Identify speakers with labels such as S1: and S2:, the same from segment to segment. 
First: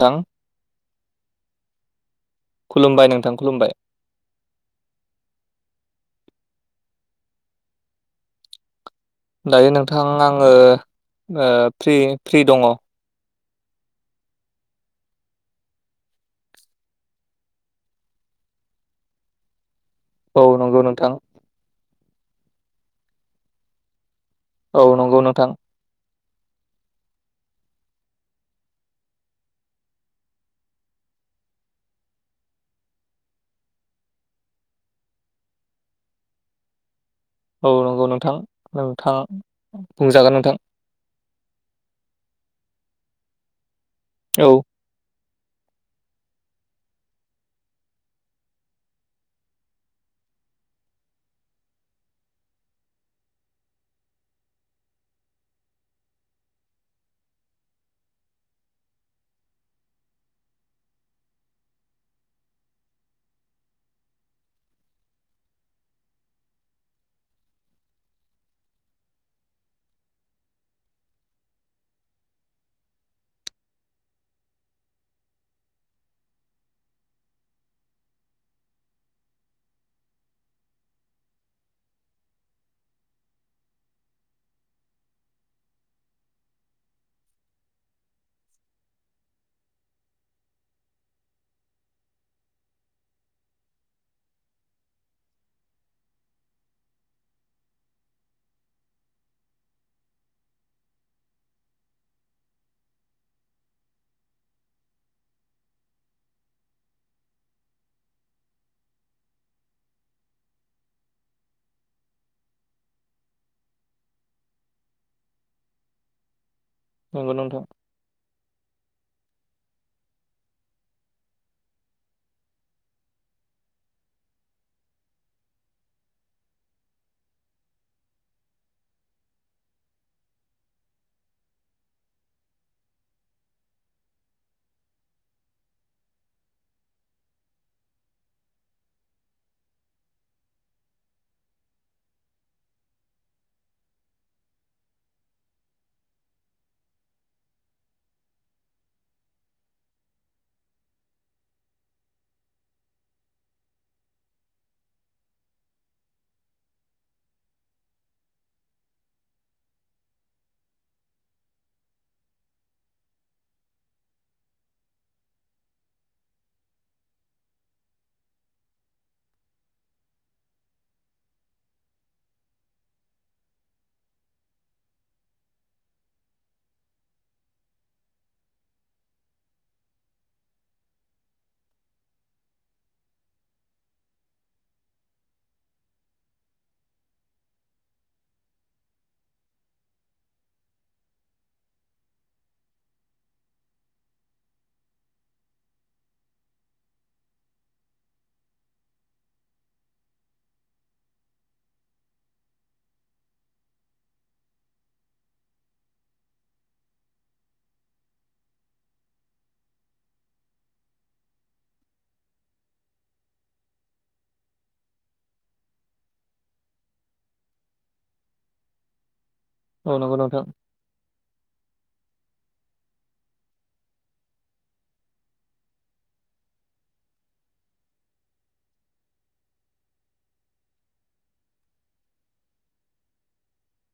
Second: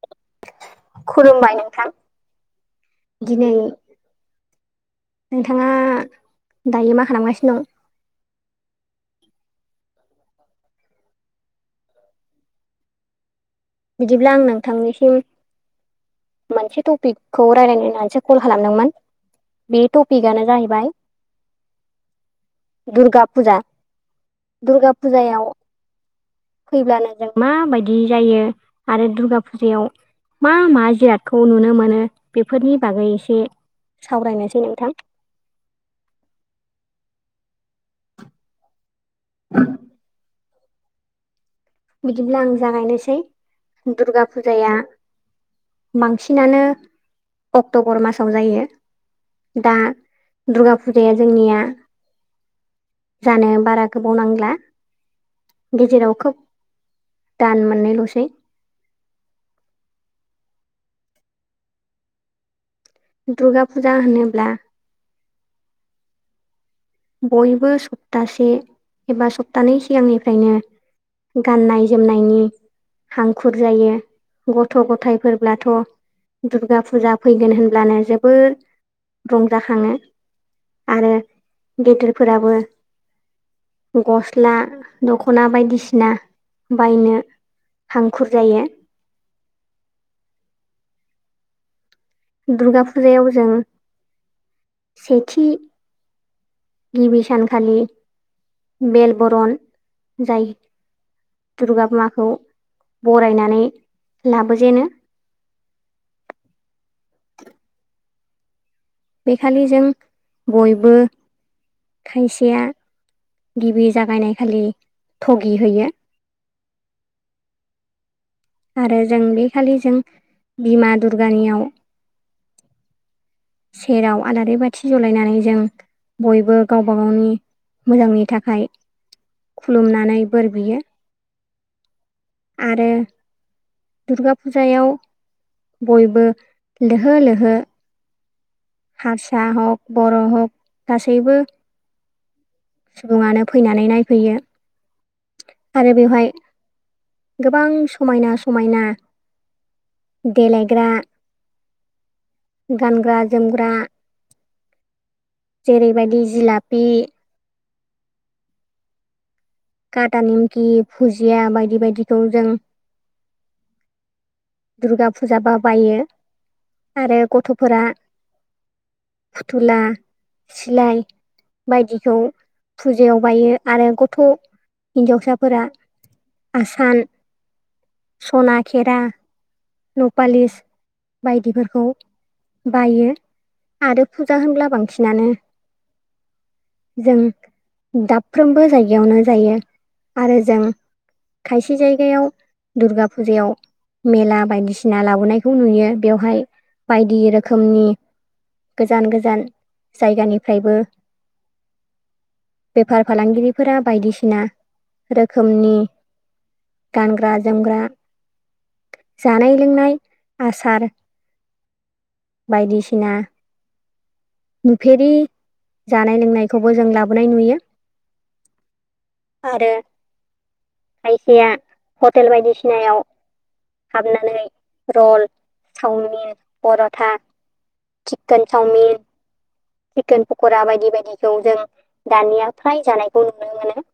S1: नोंथां
S2: खुलुमबाय नोंथां।
S1: खुलुमबाय नोंथां
S2: दिनै
S1: खुलुमबाय
S2: नोंथाङा दायो मा खालामगासिनो दं?
S1: दायो नोंथां आङो ओ फ्रि फ्रि दङ।
S2: बिदिब्ला आं नोंथांनिसिम मोनसे टपिकखौ रायज्लायनो होननानैसो कल खालामदोंमोन बे टपिकआनो
S1: नंगौ
S2: जाहैबाय।
S1: नोंथां
S2: दुर्गा फुजा
S1: औ
S2: दुर्गा
S1: नंगौ
S2: फुजायाव
S1: नोंथां
S2: फैब्लानो जों माबायदि जायो आरो दुर्गा फुजायाव मा मा जिरादखौ नुनो मोनो? बेफोरनि बागै एसे सावरायनोसै नोंथां।
S1: औ नंगौ नोंथां। नोंथा बुंजागोन नोंथां।
S2: बिदिब्ला आं जागायनोसै दुर्गा
S1: औ
S2: फुजाया बांसिनानो अक्ट'बर मासाव जायो दा दुर्गा फुजाया जोंनिया जानो बारा गोबाव नांला गेजेराव खोब दान मोननैल'सेै। दुर्गा फुजा होनोब्ला बयबो सप्तासे एबा सप्तानैै सिगांनिफ्रायनो गाननाय जोमनायनि हांखुर जायो गथ' गथायफोरब्लाथ' दुर्गा फुजा फैगोन होनब्लानो जोबोर रंजाखाङो आरो गेदेरफोराबो गस्ला दख'ना बायदिसिना बायनो हांखुर जायो दुर्गा फुजायाव जों सेथि गिबि सानखालि बेलबरन जायो दुर्गा माखौ बरायनानै लाबोजेनो [inaudible] बेखालि जों बयबो खायसेया गिबि जागायनाय खालि थगि होयो
S1: नंगौ नोंथां
S2: आरो जों बेखालि जों बिमा दुर्गानियाव सेराव आलारि बाथि जलायनानै जों बयबो गावबा गावनि मोजांनि थाखाय खुलुमनानै बोर बियो आरो दुर्गा फुजायाव बयबो लोहो लोहो हारसा हक बर' हक गासैबो सुबुङानो फैनानै नायफैयो आरो बेवहाय गोबां समायना समायना देलायग्रा गानग्रा जोमग्रा जेरैबायदि जिलापि काता नेमकि भुजिया बायदि बायदिखौ जों दुर्गा फुजाबा बायो आरो गथ'फोरा फुथुला सिलाय बायदिखौ फुजायाव बायो आरो गथ' हिन्जावसाफोरा आसान सना खेरा न'पालिस बायदिफोरखौ बायो आरो फुजा होनब्ला बांसिनानो जों दाबफ्रोमबो जायगायावनो जायो आरो जों खायसे जायगायाव दुर्गा फुजायाव मेला बायदिसिना लाबोनायखौ नुयो बेवहाय बायदि रोखोमनि गोजान गोजान जायगानिफ्रायबो बेफार फालांगिरिफोरा बायदिसिना रोखोमनि गानग्रा जोमग्रा जानाय लोंनाय आसार बायदिसिना नुफेरि जानाय लोंनायखौबो जों लाबोनाय नुयो आरो
S1: औ नंगौ नोंथां
S2: खायसेया हटेल बायदिसिनायाव हाबनानै रल chowmein paratha chicken chowmein chicken pakora बायदि बायदिखौ जों दानिया फ्राय जानायखौ नुनो मोनो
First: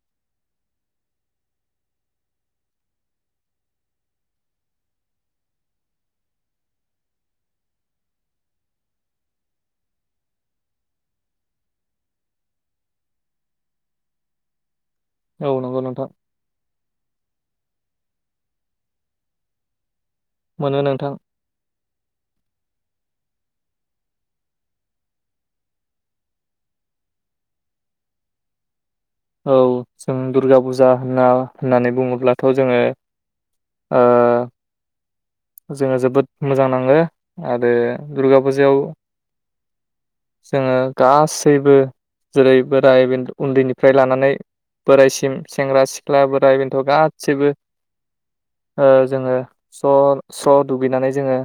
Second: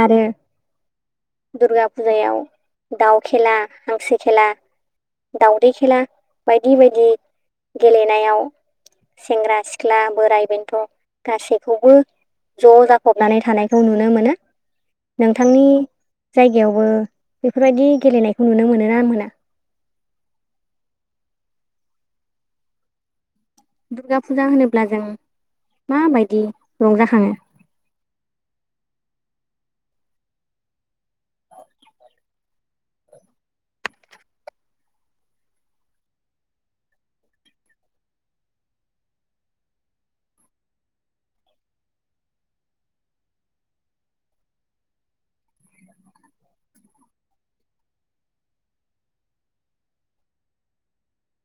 S2: आरो दुर्गा फुजायाव दाउ खेला हांसो खेला दावदै खेला बायदि बायदि गेलेनायाव सेंग्रा सिख्ला बोराइ बेन्थ' गासैखौबो ज' जाफबनानै थानायखौ नुनो मोनो
S1: औ
S2: नोंथांनि
S1: नंगौ नोंथां
S2: जायगायावबो बेफोरबायदि गेलेनायखौ नुनो मोनो ना मोना।
S1: मोनो नोंथां।
S2: दुर्गा फुजा होनोब्ला जों माबायदि रंजाखाङो? [inaudible]
S1: औ जों दुर्गा फुजा होनना होननानै बुङोब्लाथ' जोङो ओ। जोङो जोबोद मोजां नाङो आरो दुर्गा फुजायाव जोङो गासैबो जेरै बोराय बेन्थ उन्दैनिफ्राय लानानै बोरायसिम सेंग्रा सिख्ला बोराइ बेन्थ' गासिबो जोङो स' स्र' दुगैनानै जोङो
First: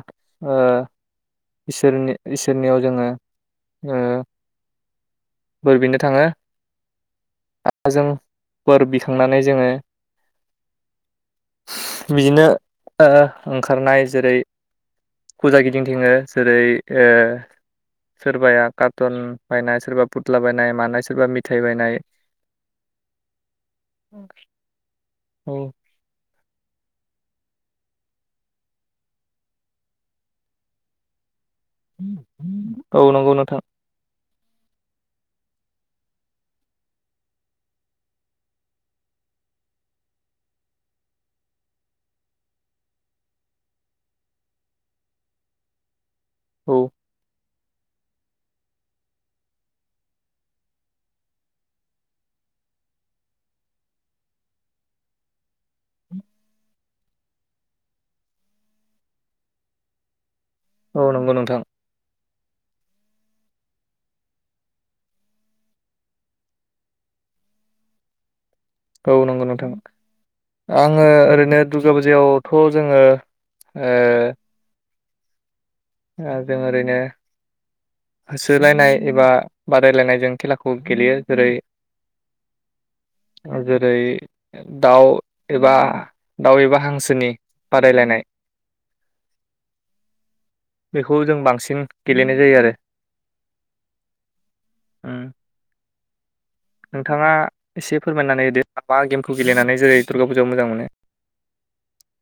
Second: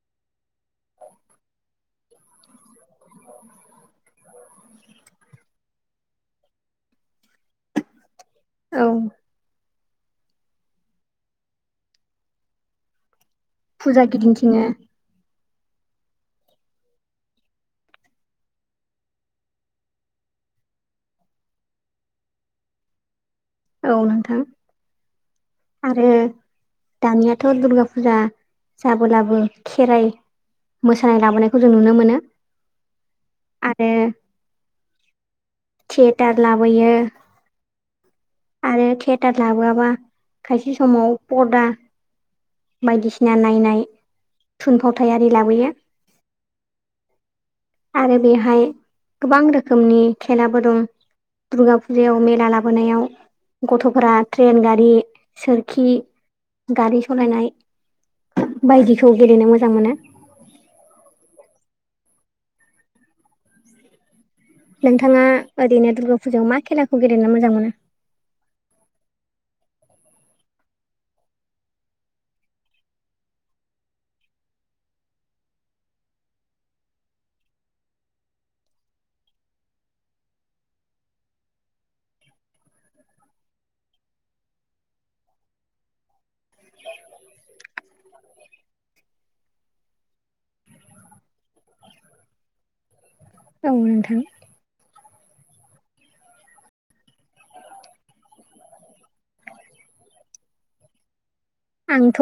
S1: इसोरनियाव जोङो बोर बिनो थाङो हजों बोर
S2: औ
S1: बिखांनानै जोङो बिदिनो।
S2: फुजा
S1: ओंखारनाय जेरै
S2: गिदिंथिङो
S1: फुजा गिदिंथिङो जेरै सोरबाया कार्टन बायनाय सोरबा फुथ्ला बायनाय मानाय सोरबा मिथाय बायनाय
S2: [inaudible] औ नोंथां
S1: औ
S2: आरो दानियाथ' दुर्गा फुजा जाबोलाबो खेराइ मोसानाय लाबोनाय खौ जों नुनो मोनो
S1: औ नंगौ नोंथां
S2: आरो थियेटार लाबोयो आरो थियेटार लाबोआबा खायसे समाव पदा बायदिसिना नायनाय थुनफावथायारि लाबोयो
S1: औ
S2: आरो बेहाय गोबां रोखोमनि खेलाबो दं दुर्गा फुजायाव मेला लाबोनायाव गथ'फोरा ट्रेन गारि सोरखि गारि सालायनाय बायदिखौ गेलेनो मोजां मोनो
S1: औ नंगौ नोंथां
S2: नोंथाङा ओरैनो दुर्गा फुजायाव मा खेलाखौ गेलेनो मोजां मोनो
S1: औ नंगौ नोंथां। आङो ओरैनो दुर्गा बुजायावथ' जोङो आ जों औरैनो होसोलायनाय एबा बादायलायनायजों खेलाखौ गेलेयो जेरै जेरै दाउ एबा दाउ एबा हांसोनि बादायलायनाय बेखौ जों बांसिन गेलेनाय जायो आरो
S2: औ नोंथां
S1: उम नोंथाङा एसे फोरमायनानै हो दो मा गेमखौ गेलेनानै जेरै दुर्गा फुजायाव मोजां मोनो
S2: आंथ'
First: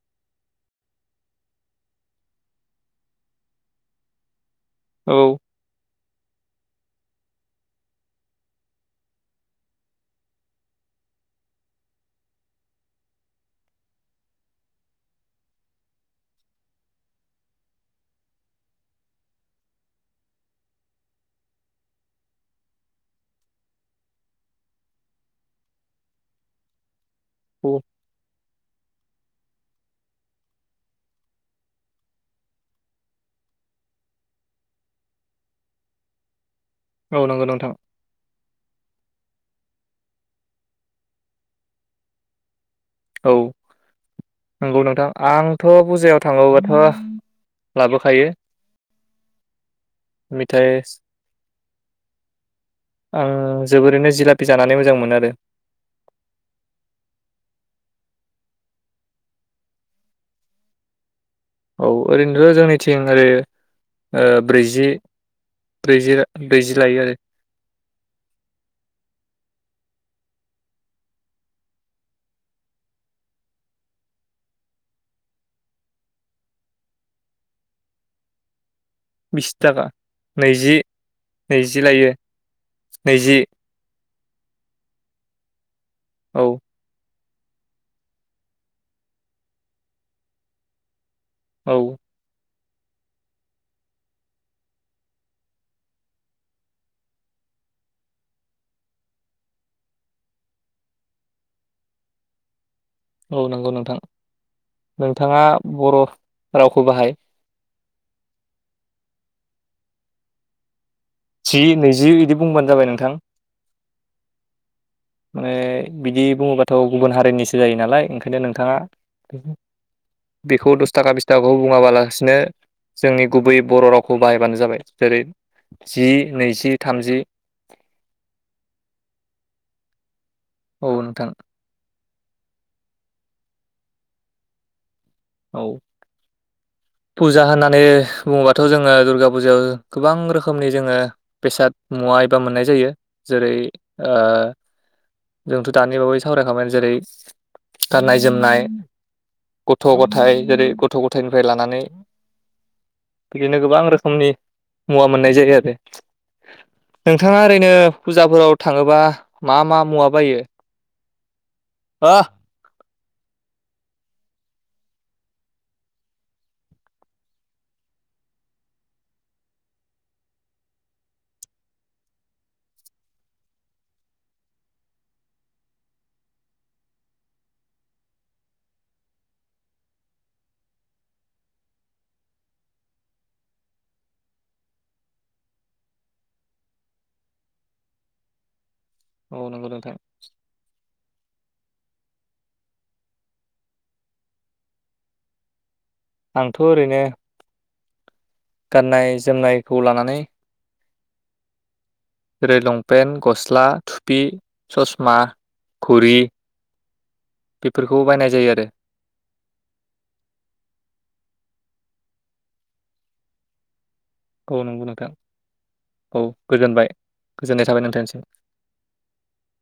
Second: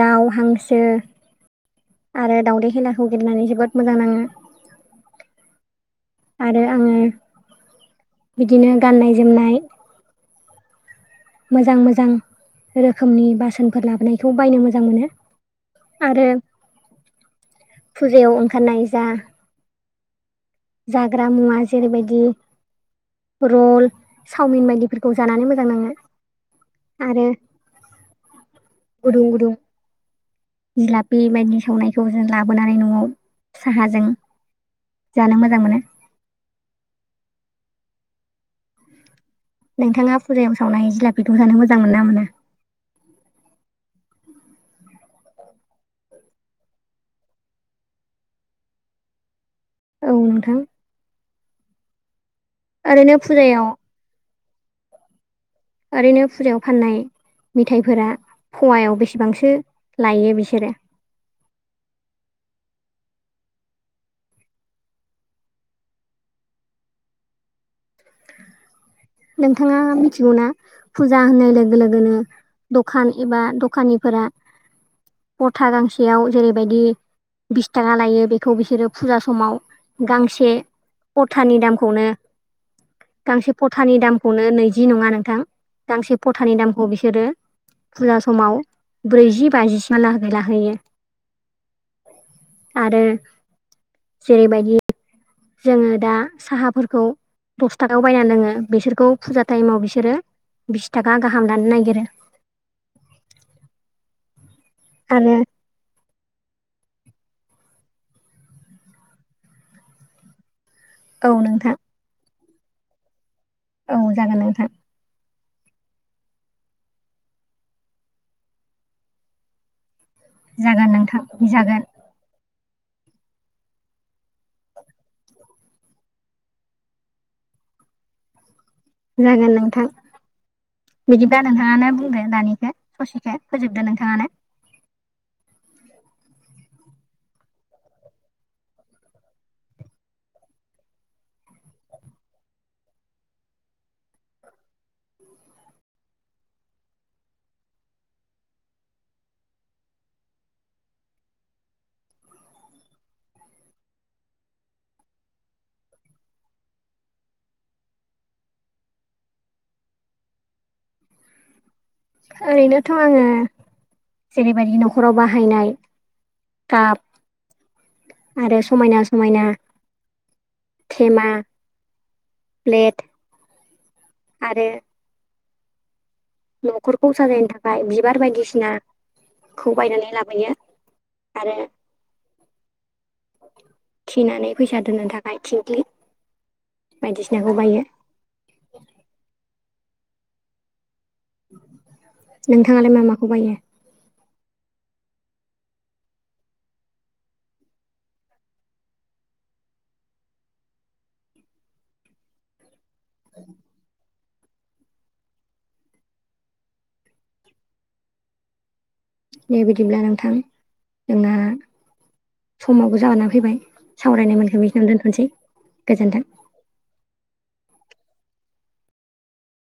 S2: दाउ हांसो आरो दावउदै खेलाखौ गेलेनानै जोबोद मोजां नाङो।
S1: औ
S2: आरो आङो बिदिनो गाननाय जोमनाय मोजां मोजां रोखोमनि बासोनफोर लाबोनायखौ बायनो मोजां मोनो आरो फुजायाव ओंखारनाय जा जाग्रा मुवा जेरैबायदि रल चावमिन बायदिफोरखौ जानानै मोजां नाङो आरो।
S1: औ।
S2: गुदुं गुदुं जिलापि बायदिनि सावनायखौ जों लाबोनानै न'आव साहाजों। जानो मोजां मोनो।
S1: औ नंगौ नोंथां।
S2: नोंथाङा फुजायाव सावनाय जिलापिखौ जानो मोजां मोनो ना मोना।
S1: औ नंगौ नोंथां आंथ' बपुजायाव थांङोबाथ'। लाबोखायो
S2: औ नोंथां
S1: मेथाइ
S2: ओरैनो
S1: आं
S2: फुजायाव
S1: जोबोरैनो जिलापि जानानै मोजां मोनो आरो।
S2: ओरैनो फुजायाव फाननाय मेथायाइफोरा फवायाव बेसेबांसो लायो बिसोरो।
S1: औ ओरैनोथ' जोंनि थिं ओरै ब्रैजि ब्रैजि ब्रैजि लायो आरो।
S2: नोंथाङा मिथिगौना फुजा होननाय लोगो लोगोनो। दखान एबा दखानिफोरा परथाथा गांसेयाव जेरैबायदि बिस थाखा लायो बेखौ बिसोरो। फुजा
S1: बिस
S2: समाव
S1: थाखा
S2: गांसे
S1: नैजि
S2: परथानि
S1: नैजि
S2: दामखौनो
S1: लायो नैजि
S2: गांसे फथानि दामखौनो नैजि नङा नोंथां गांसे
S1: औ
S2: फथानि दामखौ बिसोरो फुजा समाव ब्रैजि बाजिसिम ब्रैजि बाजि सिम हा लागै लाहैयो।
S1: औ
S2: आरो जेरैबायदि जोङो दा साहाफोरखौ दस थाखायाव बायना लोङो बिसोरखौ फुजा टाइमाव बिसोरो बिस थाखा गाहाम लानो नागिरो।
S1: औ नंगौ नोंथां
S2: आरो
S1: नोंथाङा बर' रावखौ बाहाय
S2: औ
S1: जि
S2: नोंथां
S1: नैजि बिदि बुंबानो जाबाय नोंथां।
S2: औ जागोन नोंथां।
S1: माने बिदि बुङोबाथ' गुबुन हारिनिसो जायो नालाय ओंखायनो नोंथाङा। बेखौ
S2: जागोन
S1: दस थाखा
S2: नोंथां
S1: बिस थाखाखौ
S2: जागोन
S1: बुङाबालासिनो। जोंनि गुबै बर' रावखौ बाहायबानो जाबाय जेरै जि नैजि थामजि
S2: जागोन नोंथां
S1: औ नोंथां
S2: बिदिबा नोंथाङानो बुंदो। दानिखौ ससेखौ फोजोबदो नोंथाङानो।
S1: औ
S2: [inaudible]
S1: फुजा होननानै बुङोबाथ' जोङो दुर्गा फुजायाव गोबां रोखोमनि जोङो बेसाद मुवा बा मोननाय जायो जेरै जोंथ' दानि बावै सावरायखाबाय जेरै गाननाय जोमनाय। गथ' गथायाइ जेरै गथ' गथायनिफ्राय लानानै। बिदिनो गोबां रोखोमनि मुवा मोननाय जायो आरो। नोंथाङा ओरैनो फुजाफोराव थाङोबा मा मा मुवा बायो। ओ
S2: ओरैनो थ' आङो जेरैबायदि न'खराव बाहायनाय काब आरो समायना समायना। थेमा प्लेट आरो। न'खरखौ साजायनो थाखाय बिबार बायदिसिनाखौ बायनानै लाबोयो। आरो थिनानै फैसा दोननो थाखाय थिंख्लि, बायदिसिनाखौ बायो।
S1: औ नंगौ नोंथां।
S2: नोंथांआलाय मामाखौ बायो?
S1: आंथ' ओरैनो गाननाय जोमनायखौ लानानै जेरै लं पेन गस्ला थुफि ससमा घुरि बेफोरखौ बायनाय जायो आरो
S2: ए बिदिब्ला नोंथां जोंना समावबो जागोना फैबाय सावरायनाय
S1: औ
S2: मोनखो बेखिनि
S1: नंगौ
S2: आवनो
S1: नोंथां
S2: दोनथ'सै गोजोन्थों
S1: जाबोनथस [unintelligible]